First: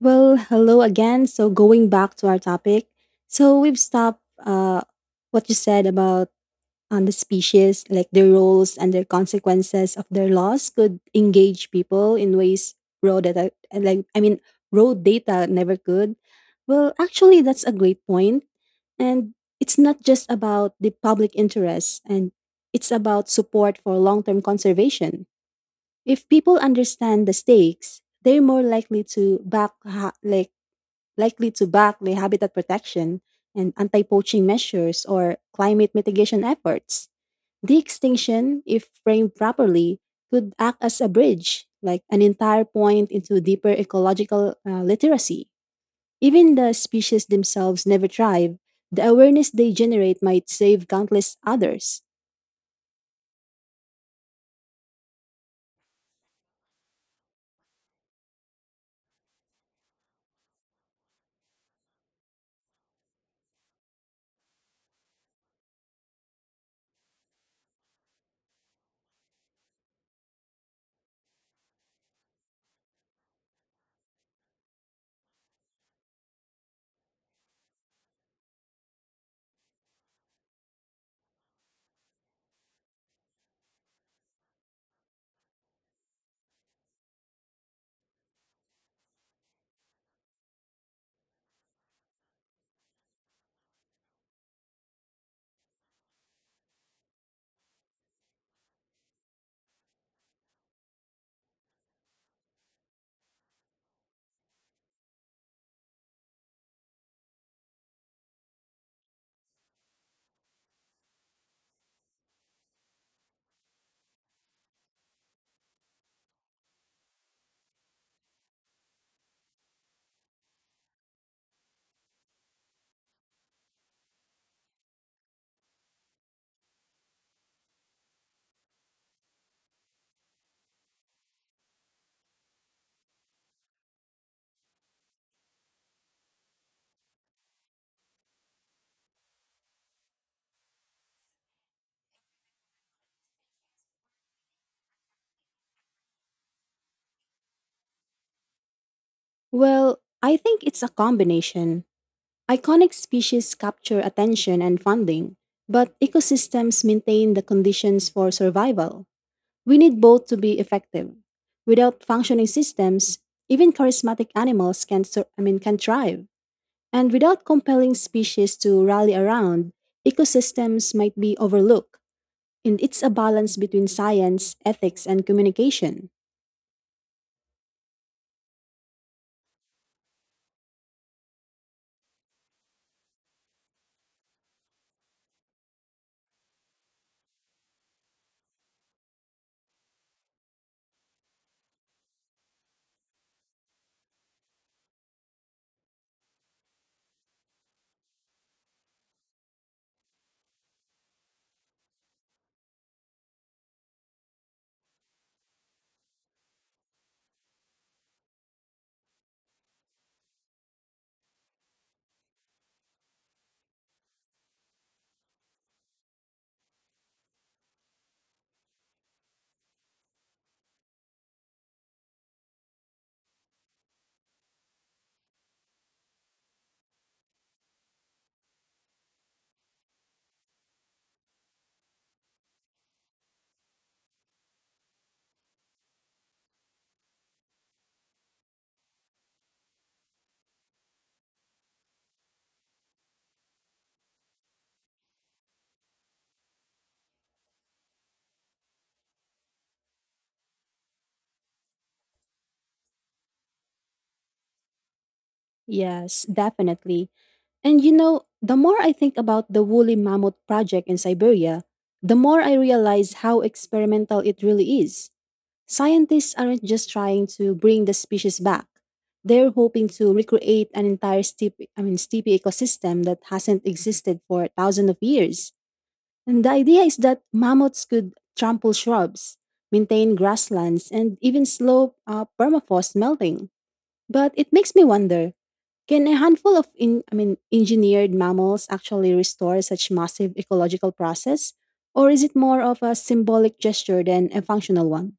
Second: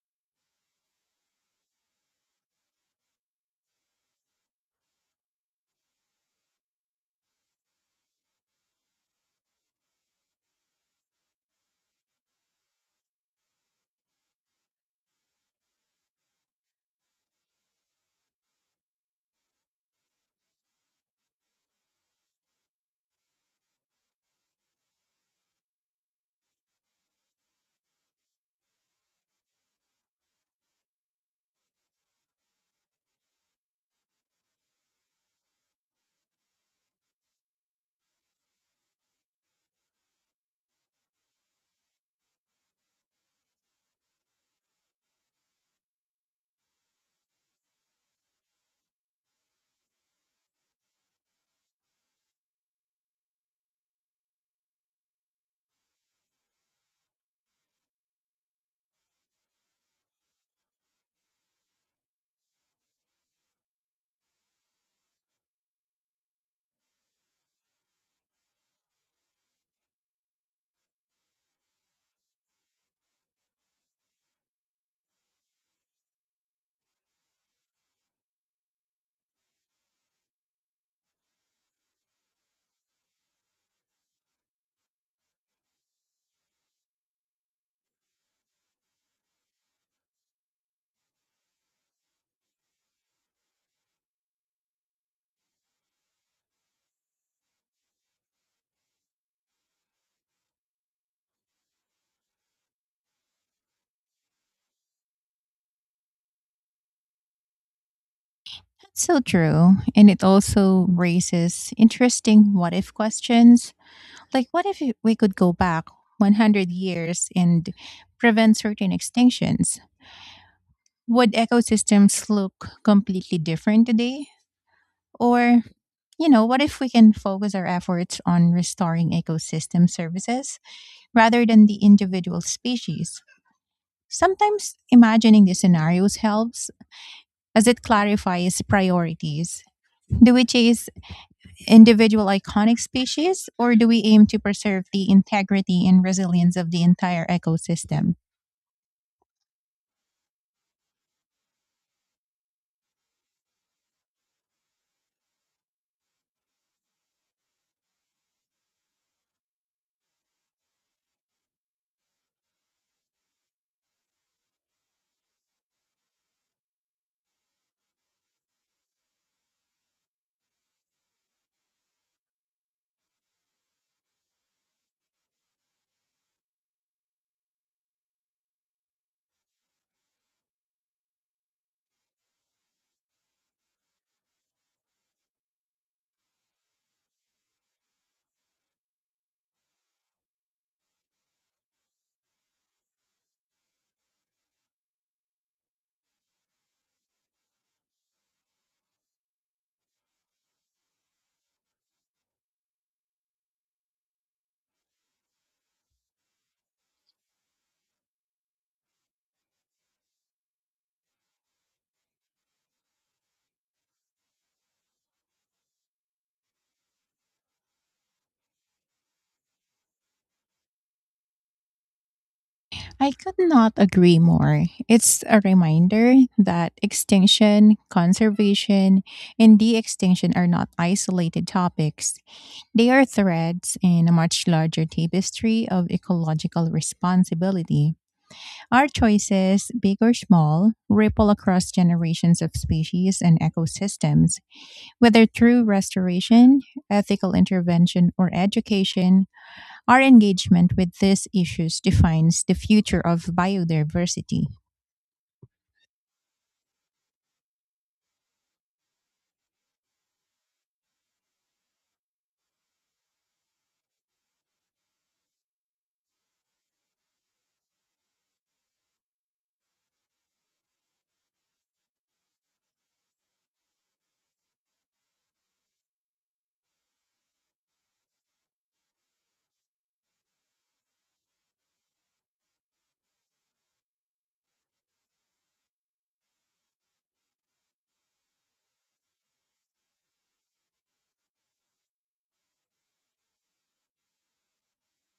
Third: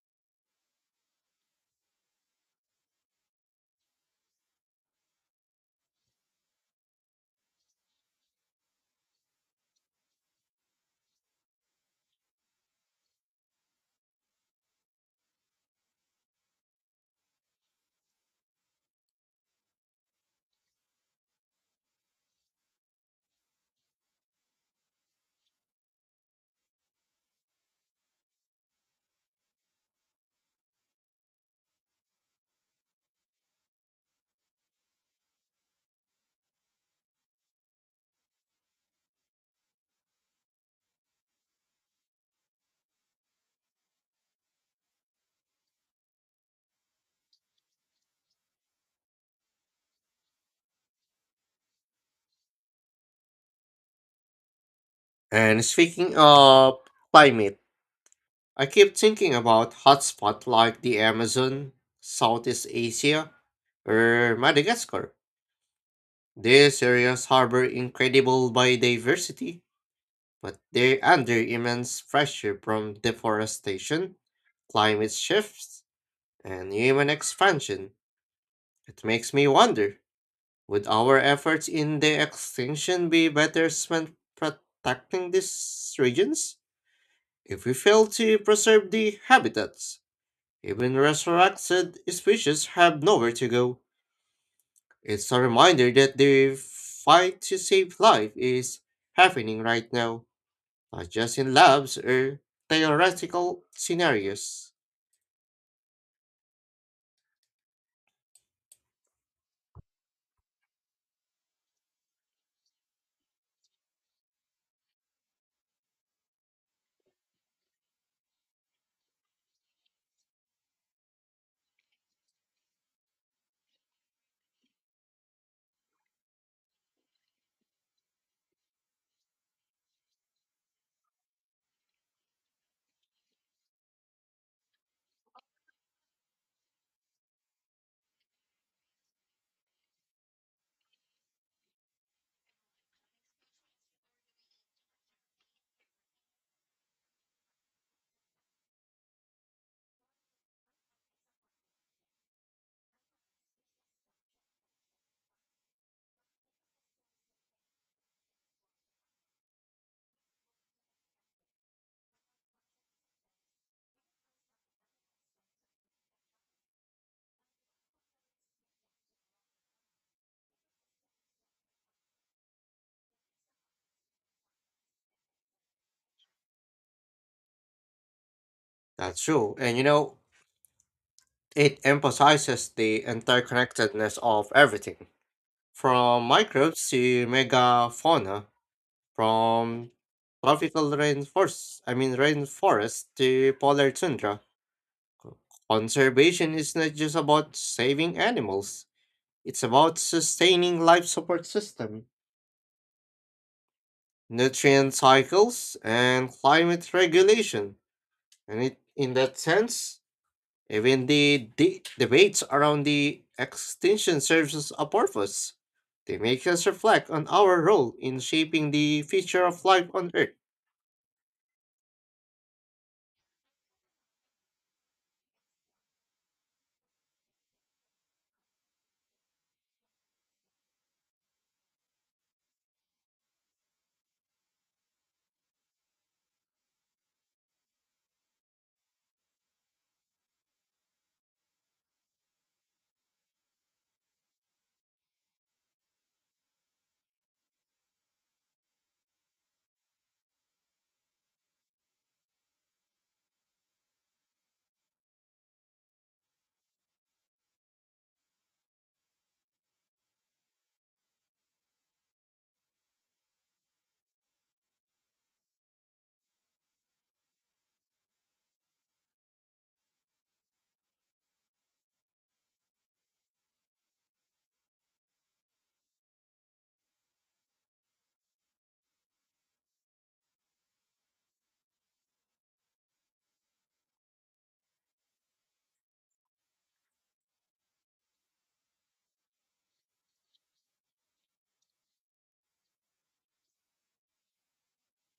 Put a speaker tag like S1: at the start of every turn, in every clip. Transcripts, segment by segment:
S1: Well, hello again. So, going back to our topic, so we've stopped what you said about on the species, like their roles and their consequences of their loss could engage people in ways raw data, raw data never could. Well, actually, that's a great point, and it's not just about the public interest, and it's about support for long-term conservation. If people understand the stakes, they're more likely to back ha- like likely to back the habitat protection and anti poaching measures or climate mitigation efforts. De extinction, if framed properly, could act as a bridge, like an entire point into deeper ecological literacy. Even the species themselves never thrive, the awareness they generate might save countless others.
S2: And speaking of climate, I keep thinking about hotspots like the Amazon, Southeast Asia, or Madagascar. These areas harbor incredible biodiversity, but they're under immense pressure from deforestation, climate shifts, and human expansion. It makes me wonder, would our efforts in the extinction be better spent protecting these regions? If we fail to preserve the habitats, even resurrected species have nowhere to go. It's a reminder that the fight to save life is happening right now, not just in labs or theoretical scenarios.
S3: So true. And it also raises interesting what if questions. Like, what if we could go back 100 years and prevent certain extinctions? Would ecosystems look completely different today? Or, you know, what if we can focus our efforts on restoring ecosystem services rather than the individual species? Sometimes imagining these scenarios helps as it clarifies priorities. Do we chase individual iconic species, or do we aim to preserve the integrity and resilience of the entire ecosystem?
S1: Well, I think it's a combination. Iconic species capture attention and funding, but ecosystems maintain the conditions for survival. We need both to be effective. Without functioning systems, even charismatic animals can sur- I mean can thrive. And without compelling species to rally around, ecosystems might be overlooked. And it's a balance between science, ethics, and communication.
S2: That's true, and you know, it emphasizes the interconnectedness of everything from microbes to megafauna, from tropical rainforests, I mean rainforest to polar tundra. Conservation is not just about saving animals, it's about sustaining life support system, nutrient cycles, and climate regulation. And it, in that sense, even the debates around the extinction serves a purpose. They make us reflect on our role in shaping the future of life on Earth.
S3: I could not agree more. It's a reminder that extinction, conservation, and de extinction are not isolated topics. They are threads in a much larger tapestry of ecological responsibility. Our choices, big or small, ripple across generations of species and ecosystems. Whether through restoration, ethical intervention, or education, our engagement with these issues defines the future of biodiversity.
S1: Yes, definitely. And you know, the more I think about the woolly mammoth project in Siberia, the more I realize how experimental it really is. Scientists aren't just trying to bring the species back. They're hoping to recreate an entire steepy ecosystem that hasn't existed for thousands of years. And the idea is that mammoths could trample shrubs, maintain grasslands, and even slow permafrost melting. But it makes me wonder: can a handful of engineered mammals actually restore such massive ecological process, or is it more of a symbolic gesture than a functional one?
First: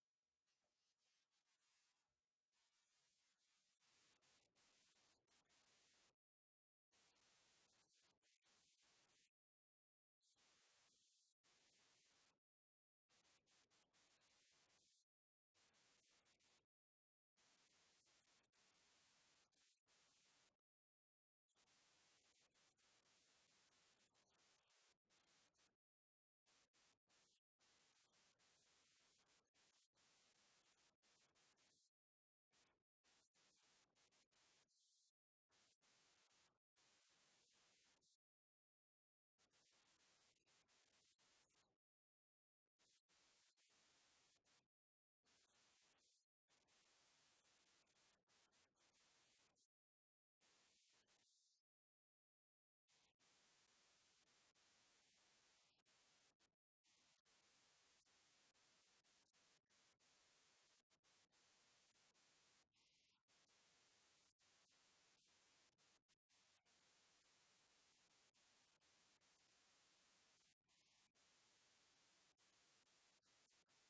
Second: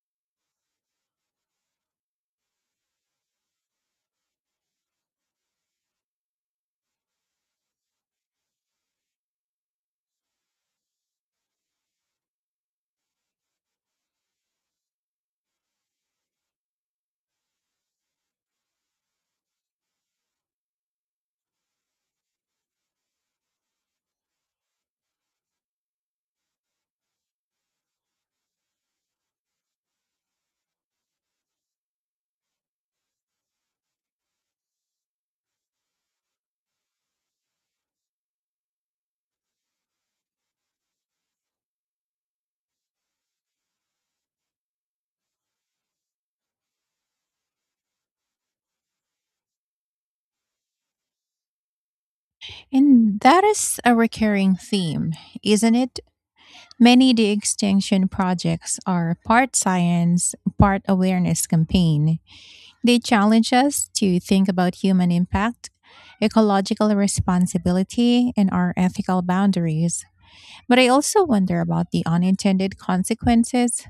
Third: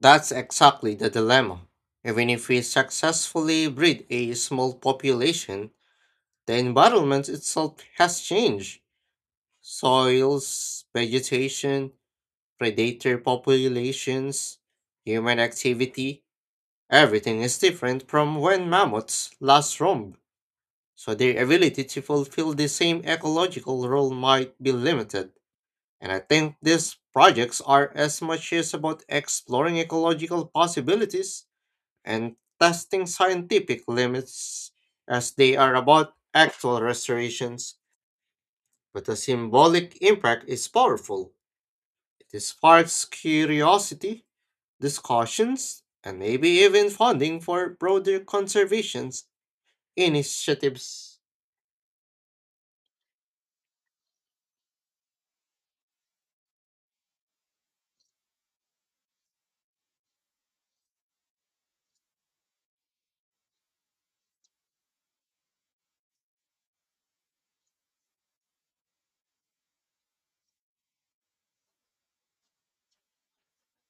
S2: That's exactly the dilemma. Even if we successfully breed a small population, the environment itself has changed. Soils, vegetation, predator populations, human activity, everything is different from when mammoths last roamed, so their ability to fulfill the same ecological role might be limited. And I think these projects are as much as about exploring ecological possibilities and testing scientific limits as they are about actual restorations. But the symbolic impact is powerful. It sparks curiosity, discussions, and maybe even funding for broader conservation initiatives.
S3: And that is a recurring theme, isn't it? Many de extinction projects are part science, part awareness campaign. They challenge us to think about human impact, ecological responsibility, and our ethical boundaries. But I also wonder about the unintended consequences.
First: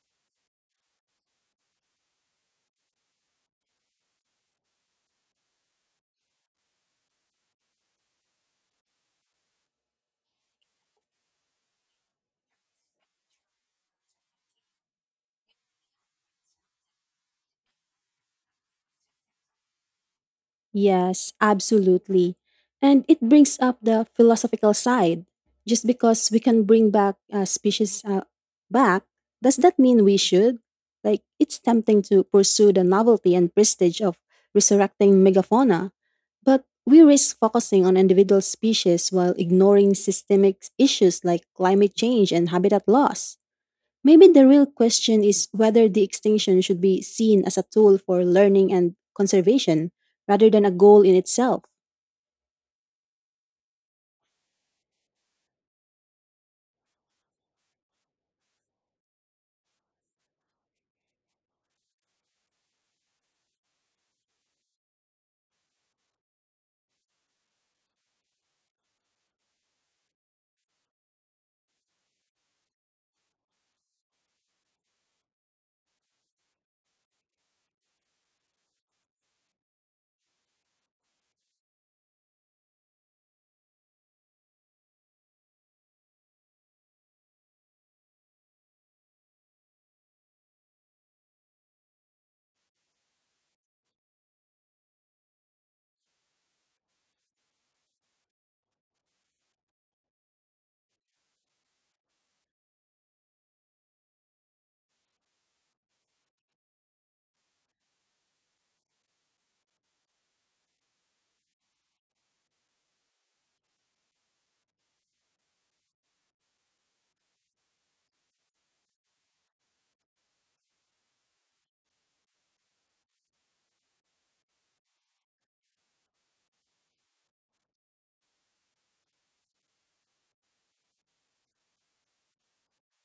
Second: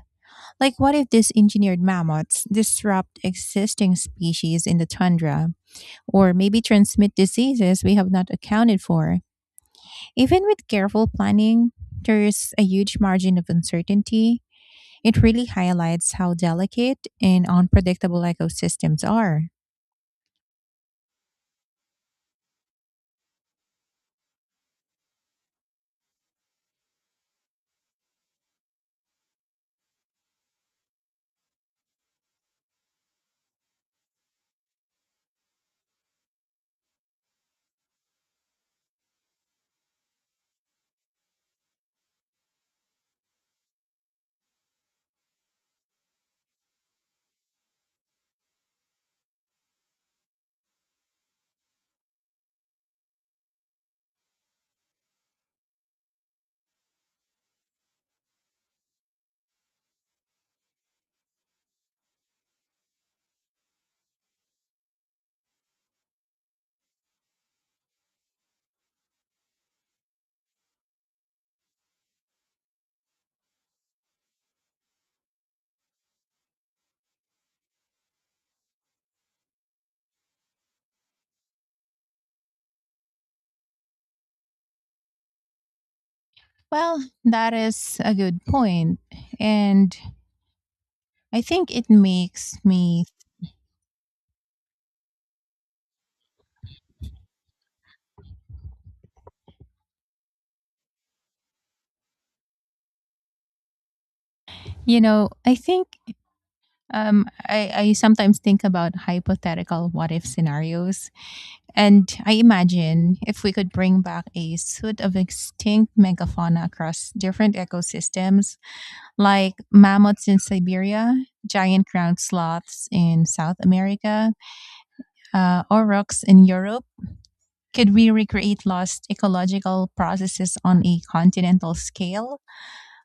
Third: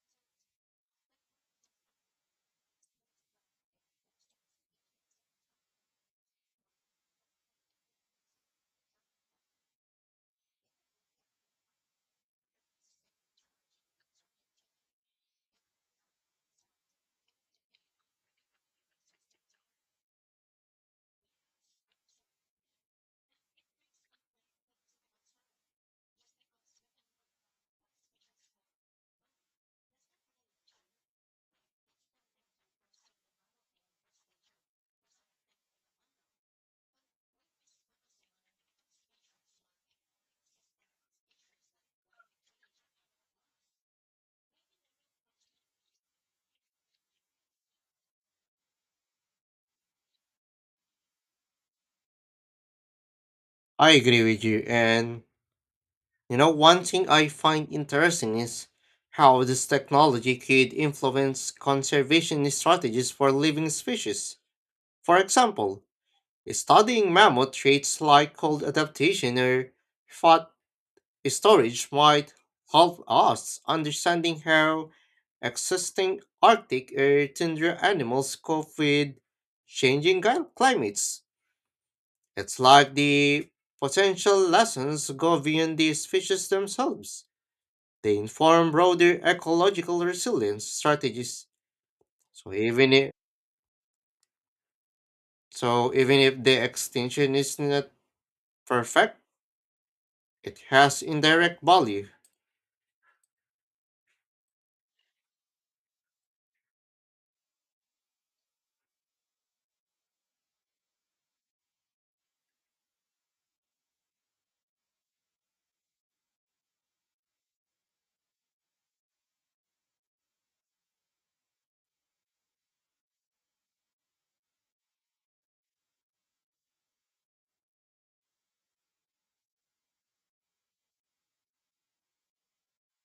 S3: Like, what if these engineered mammoths disrupt existing species in the tundra, or maybe transmit diseases we have not accounted for? Even with careful planning, there's a huge margin of uncertainty. It really highlights how delicate and unpredictable ecosystems are.
S1: Yes, absolutely. And it brings up the philosophical side. Just because we can bring back species back, does that mean we should? Like, it's tempting to pursue the novelty and prestige of resurrecting megafauna, but we risk focusing on individual species while ignoring systemic issues like climate change and habitat loss. Maybe the real question is whether the extinction should be seen as a tool for learning and conservation rather than a goal in itself.
S2: I agree with you, and you know, one thing I find interesting is how this technology could influence conservation strategies for living species. For example, studying mammoth traits like cold adaptation or fat storage might help us understanding how existing Arctic or tundra animals cope with climates. It's like the potential lessons go beyond the species
S3: Well,
S2: themselves.
S3: that is a
S2: They
S3: good
S2: inform
S3: point.
S2: broader
S3: And
S2: ecological resilience
S3: I
S2: strategies.
S3: think it
S2: So
S3: makes
S2: even
S3: me,
S2: if so even if the extinction is not perfect, it has indirect value.
S3: you know, I think I sometimes think about hypothetical what if scenarios. And I imagine if we could bring back a suite of extinct megafauna across different ecosystems, like mammoths in Siberia, giant ground sloths in South America, or rocks in Europe, could we recreate lost ecological processes on a continental scale?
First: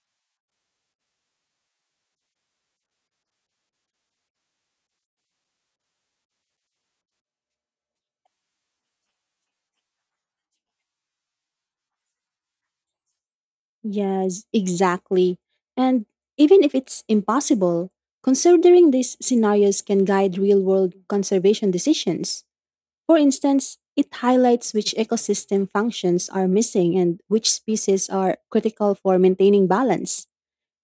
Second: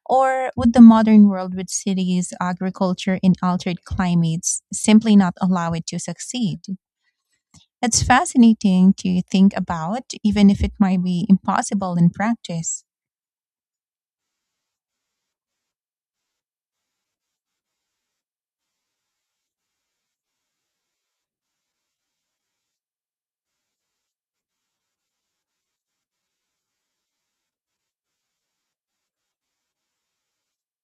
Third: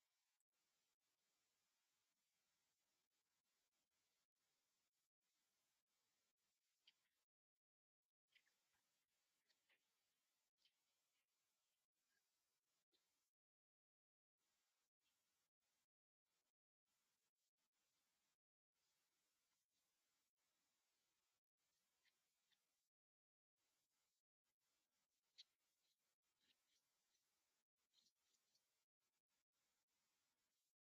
S3: Or would the modern world with cities, agriculture, and altered climates simply not allow it to succeed? It's fascinating to think about, even if it might be impossible in practice.
S1: Yes, exactly. And even if it's impossible, considering these scenarios can guide real world conservation decisions. For instance, it highlights which ecosystem functions are missing and which species are critical for maintaining balance.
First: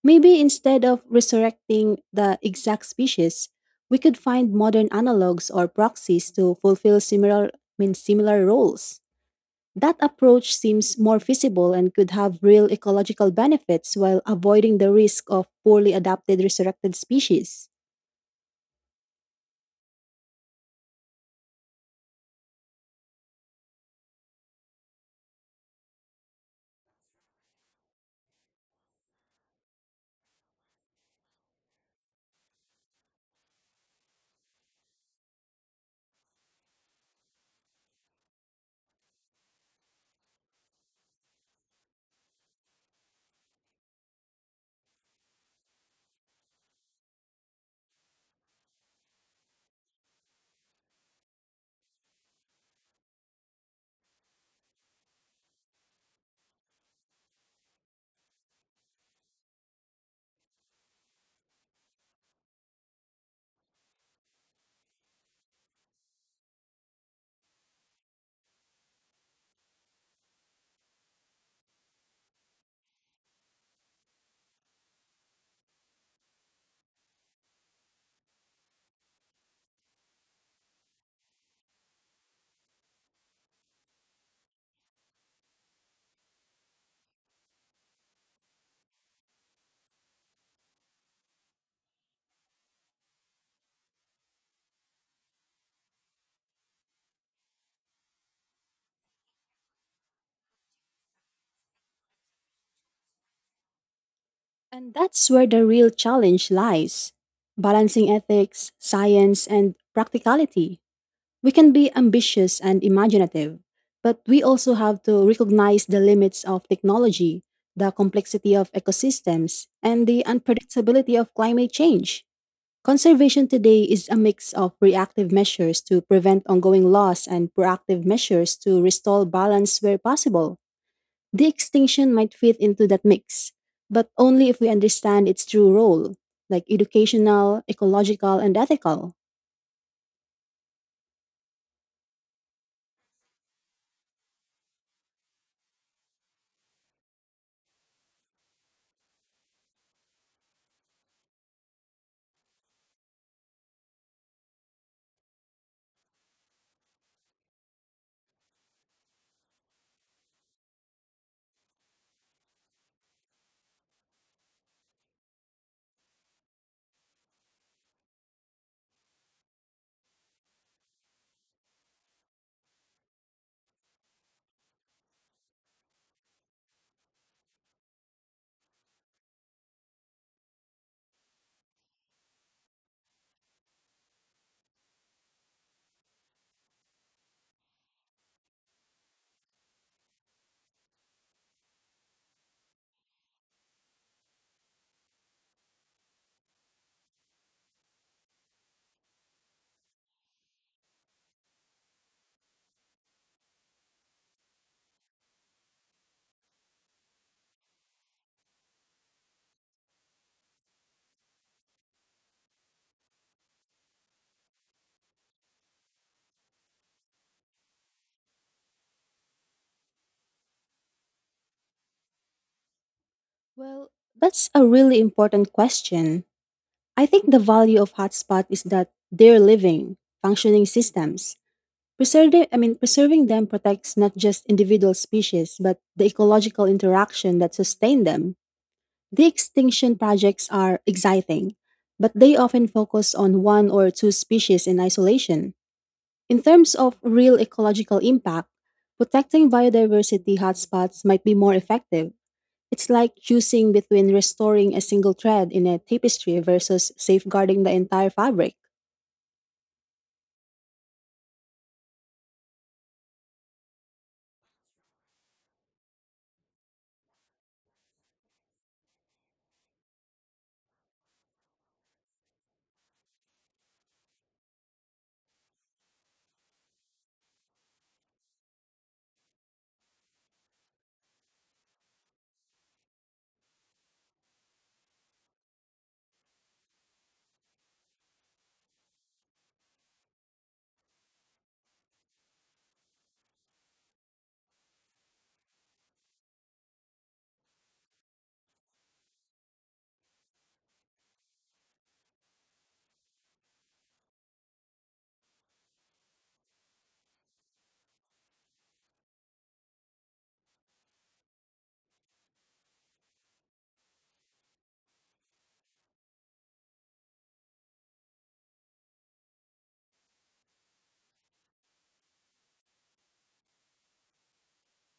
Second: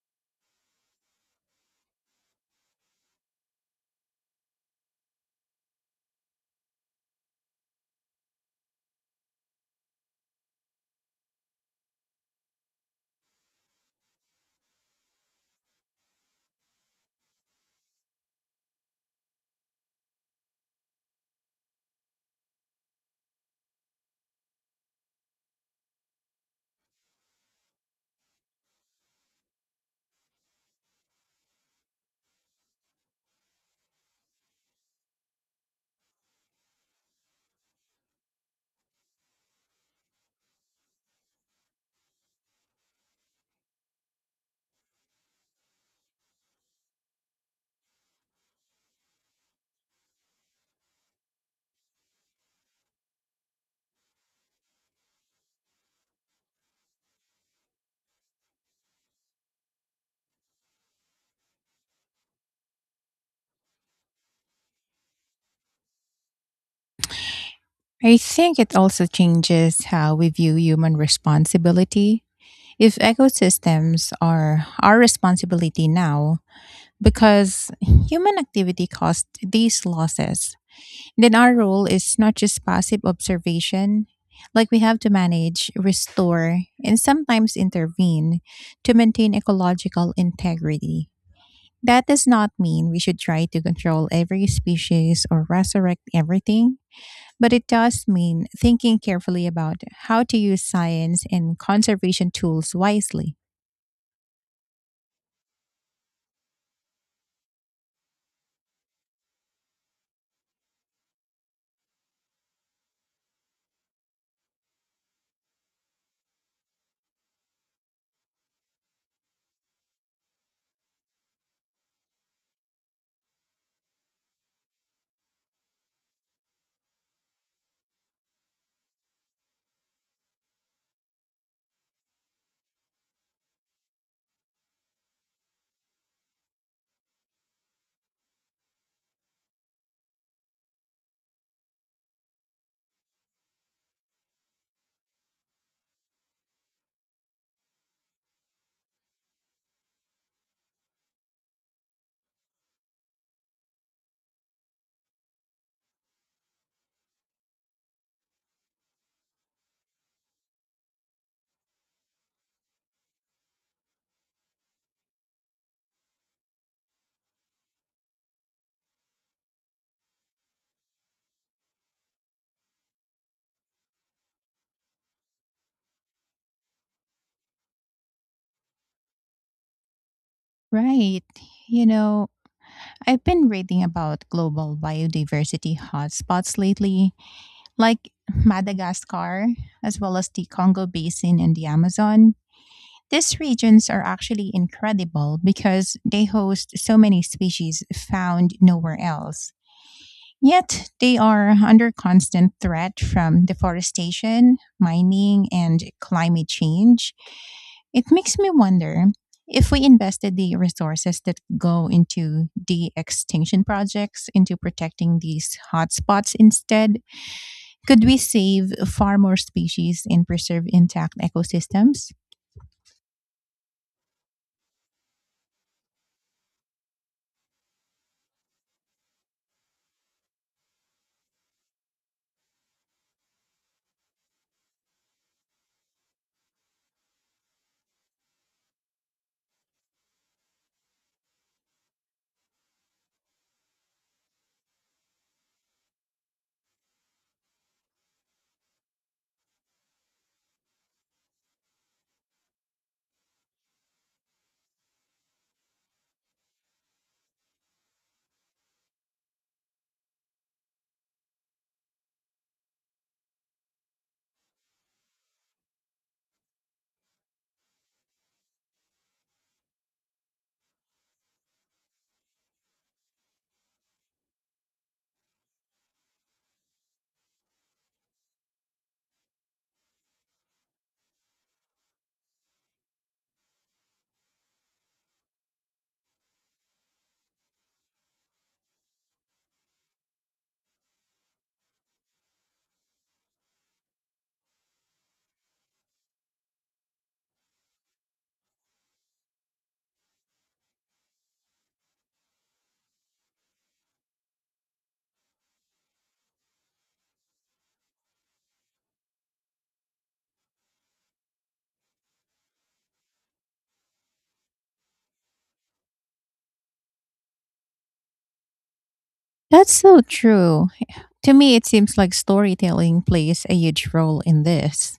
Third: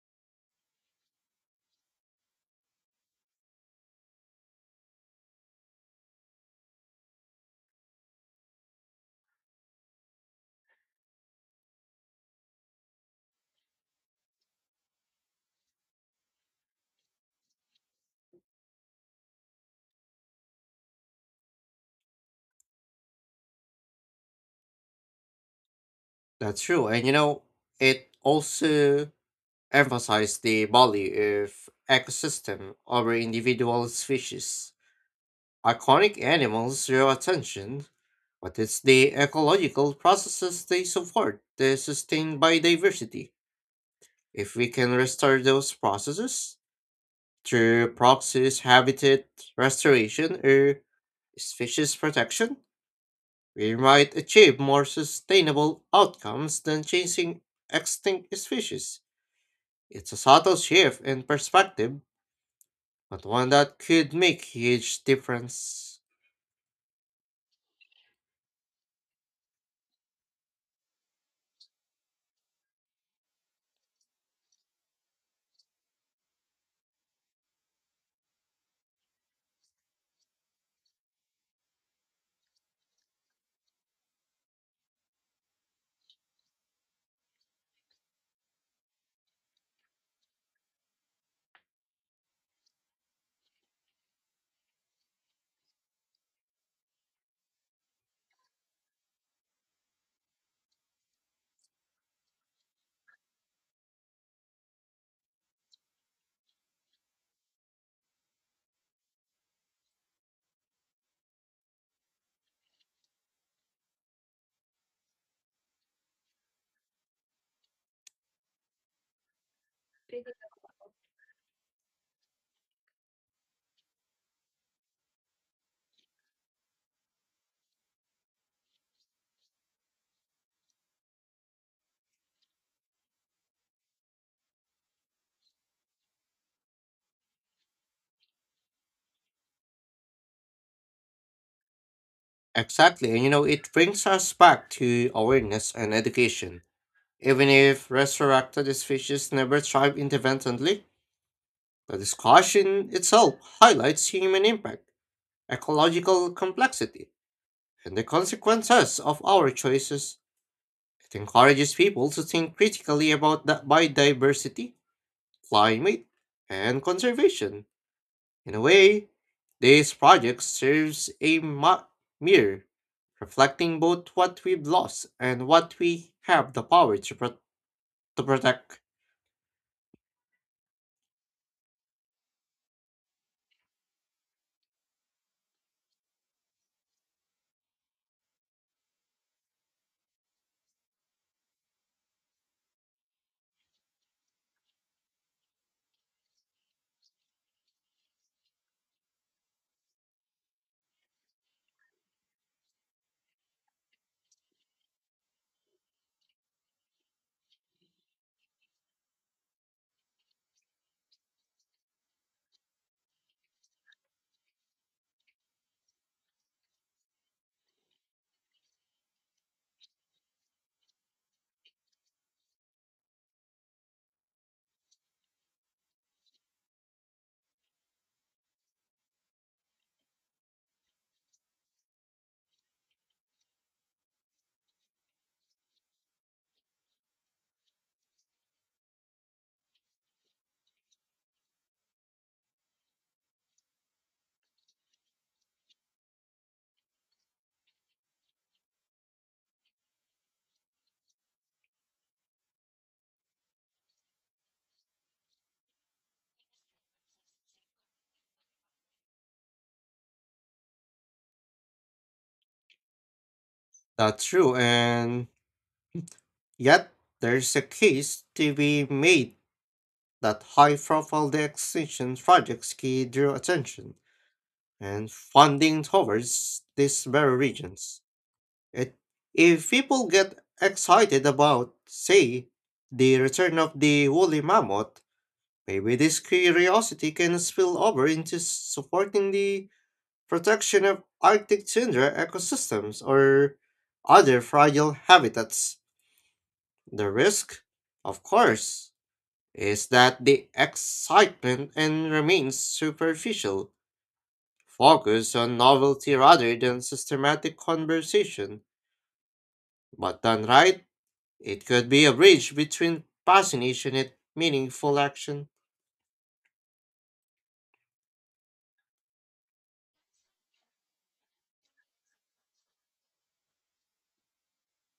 S1: Maybe instead of resurrecting the exact species, we could find modern analogs or proxies to fulfill similar roles. That approach seems more feasible and could have real ecological benefits while avoiding the risk of poorly adapted resurrected species.
S2: That's true. And you know, it also emphasize the value of ecosystem over individual species. Iconic animals draw attention, but it's the ecological processes they support that sustain biodiversity. If we can restore those processes through proxies, habitat restoration, or species protection, we might achieve more sustainable outcomes than chasing extinct species. It's a subtle shift in perspective but one that could make huge difference.
S3: I think it also changes how we view human responsibility. If ecosystems are our responsibility now, because human activity caused these losses, then our role is not just passive observation. Like, we have to manage, restore, and sometimes intervene to maintain ecological integrity. That does not mean we should try to control every species or resurrect everything, but it does mean thinking carefully about how to use science and conservation tools wisely.
S1: And that's where the real challenge lies balancing ethics, science, and practicality. We can be ambitious and imaginative, but we also have to recognize the limits of technology, the complexity of ecosystems, and the unpredictability of climate change. Conservation today is a mix of reactive measures to prevent ongoing loss and proactive measures to restore balance where possible. The extinction might fit into that mix, but only if we understand its true role, like educational, ecological, and ethical.
S2: Exactly, and you know, it brings us back to awareness and education. Even if resurrected species never thrive independently, the discussion itself highlights human impact, ecological complexity, and the consequences of our choices. It encourages people to think critically about the biodiversity, climate, and conservation. In a way, this project serves a mirror, reflecting both what we've lost and what we have the power to protect.
S3: Right. You know, I've been reading about global biodiversity hotspots lately, like Madagascar, as well as the Congo Basin and the Amazon. These regions are actually incredible because they host so many species found nowhere else. Yet they are under constant threat from deforestation, mining, and climate change. It makes me wonder if we invested the resources that go into the extinction projects into protecting these hotspots instead, could we save far more species and preserve intact ecosystems?
S1: Well, that's a really important question. I think the value of hotspot is that they're living, functioning systems. Preserving them protects not just individual species, but the ecological interaction that sustain them. The extinction projects are exciting, but they often focus on one or two species in isolation. In terms of real ecological impact, protecting biodiversity hotspots might be more effective it's like choosing between restoring a single thread in a tapestry versus safeguarding the entire fabric.
S2: That's true, and yet there's a case to be made that high profile extinction projects can draw attention and funding towards these very regions. It, if people get excited about, say, the return of the woolly mammoth, maybe this curiosity can spill over into supporting the protection of Arctic tundra ecosystems or other fragile habitats. The risk, of course, is that the excitement and remains superficial, focused on novelty rather than systematic conversation. But done right, it could be a bridge between fascination and meaningful action.
S3: That's so true. To me, it seems like storytelling plays a huge role in this.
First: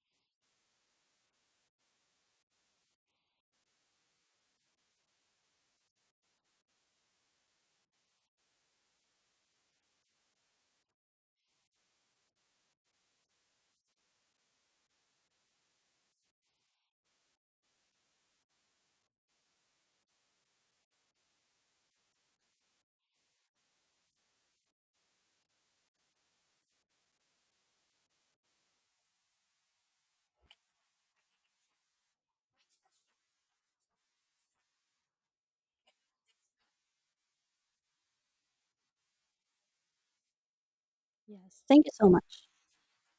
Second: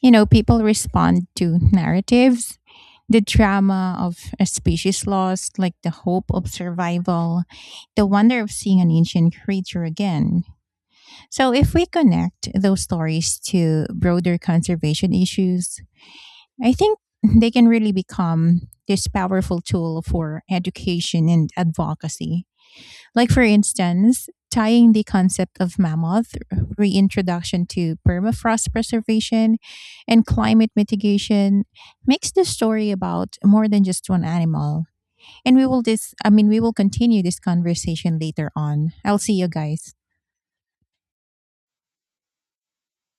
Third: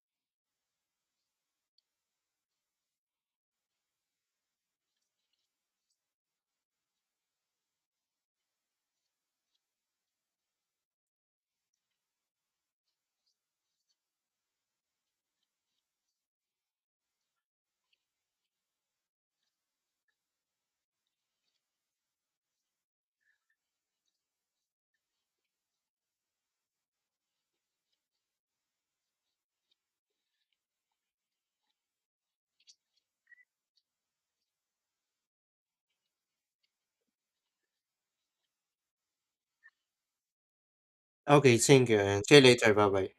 S3: You know, people respond to narratives, the drama of a species lost, like the hope of survival, the wonder of seeing an ancient creature again. So, if we connect those stories to broader conservation issues, I think they can really become this powerful tool for education and advocacy. Like, for instance, tying the concept of mammoth reintroduction to permafrost preservation and climate mitigation makes the story about more than just one animal. And we will this I mean, we will continue this conversation later on. I'll see you guys.
S2: Okay,
S1: Yes. Thank
S2: thank
S1: you
S2: you
S1: so
S2: and see you
S1: much.
S2: later. Bye bye.